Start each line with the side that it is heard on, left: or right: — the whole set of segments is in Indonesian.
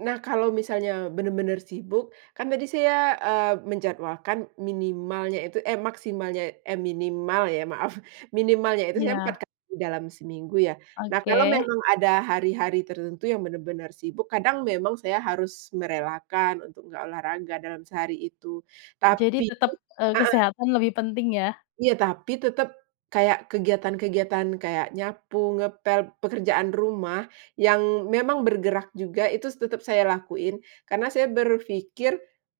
right: Nah, kalau misalnya bener-bener sibuk, kan tadi saya, eee, menjadwalkan minimalnya itu eh maksimalnya eh minimal ya maaf, minimalnya itu saya
left: Iya.
right: 4 kali dalam seminggu ya. Nah kalau
left: Oke.
right: memang ada hari-hari tertentu yang bener-bener sibuk, kadang saya memang harus merelakan untuk nggak olahraga dalam sehari itu
left: Jadi
right: tapi
left: tetep, eee,
right: heeh.
left: kesehatan lebih penting ya.
right: Iya, tapi tetep kayak kegiatan-kegiatan, kayak nyapu, ngepel, pekerjaan rumah, yang memang bergerak juga itu tetep saya lakuin karena saya berpikir,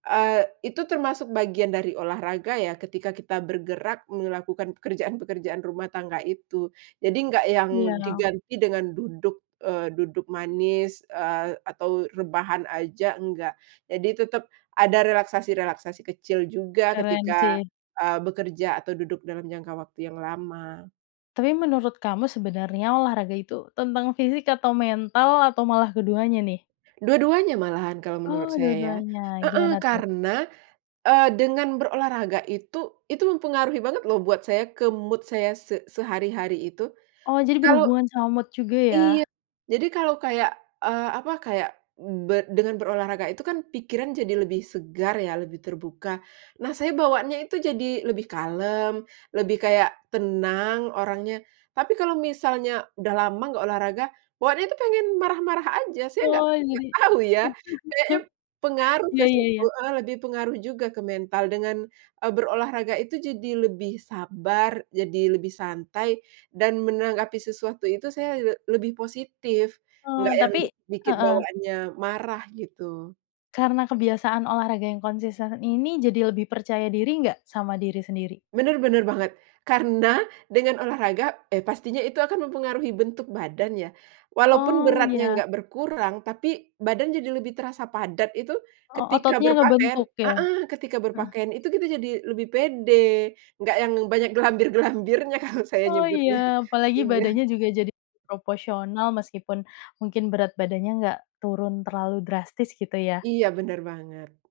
right: eee, itu termasuk bagian dari olahraga ya, ketika kita bergerak melakukan pekerjaan-pekerjaan rumah tangga itu. Jadi nggak yang
left: Iya dong.
right: diganti dengan duduk, eee, duduk manis, eee, atau rebahan aja, enggak, jadi tetep ada relaksasi-relaksasi kecil juga
left: Keren
right: ketika,
left: sih.
right: eee, bekerja atau duduk dalam jangka waktu yang lama.
left: Tapi menurut kamu sebenarnya olahraga itu tentang fisik atau mental atau malah keduanya nih?
right: Dua-duanya malahan kalau
left: Oh,
right: menurut saya,
left: dua-duanya,
right: heeh,
left: gimana tuh?
right: karena, eee, dengan berolahraga itu itu mempengaruhi banget loh buat saya, ke mood saya se sehari-hari itu.
left: Oh, jadi
right: Kalau
left: berhubungan sama mood juga ya?
right: iya, jadi kalau kayak, eee, apa kayak be dengan berolahraga itu kan pikiran jadi lebih segar ya, lebih terbuka. Nah saya bawaanya itu jadi lebih kalem, lebih kayak tenang orangnya, tapi kalau misalnya udah lama nggak olahraga, bawaannya tuh pengen marah-marah aja, saya nggak
left: Oh
right: nggak
left: jadi
right: tahu ya. Kayaknya pengaruh ke
left: Ya ya
right: situ,
left: ya.
right: eee, lebih pengaruh juga ke mental dengan, eee, berolahraga itu jadi lebih sabar, jadi lebih santai dan menanggapi sesuatu itu saya le lebih positif, nggak
left: Eee,
right: yang
left: tapi
right: bi bikin
left: heeh.
right: bawaannya marah gitu.
left: Karena kebiasaan olahraga yang konsisten ini, jadi lebih percaya diri nggak sama diri sendiri?
right: Bener bener banget. Karena dengan olahraga, eee, pastinya itu akan mempengaruhi bentuk badan ya, walaupun
left: Oh,
right: beratnya
left: ya.
right: gak berkurang tapi badan jadi lebih terasa padat itu
left: O
right: ketika
left: ototnya
right: berpakaian
left: ngebentuk ya?
right: heeh, ketika
left: Heeh.
right: berpakaian itu kita jadi lebih pede. Nggak yang banyak glambir-glambirnya kalau saya
left: Oh
right: nyebutnya.
left: ya, apalagi
right: Iya.
left: badannya juga jadi proporsional meskipun mungkin berat badannya enggak turun terlalu drastis gitu ya.
right: Iya bener banget.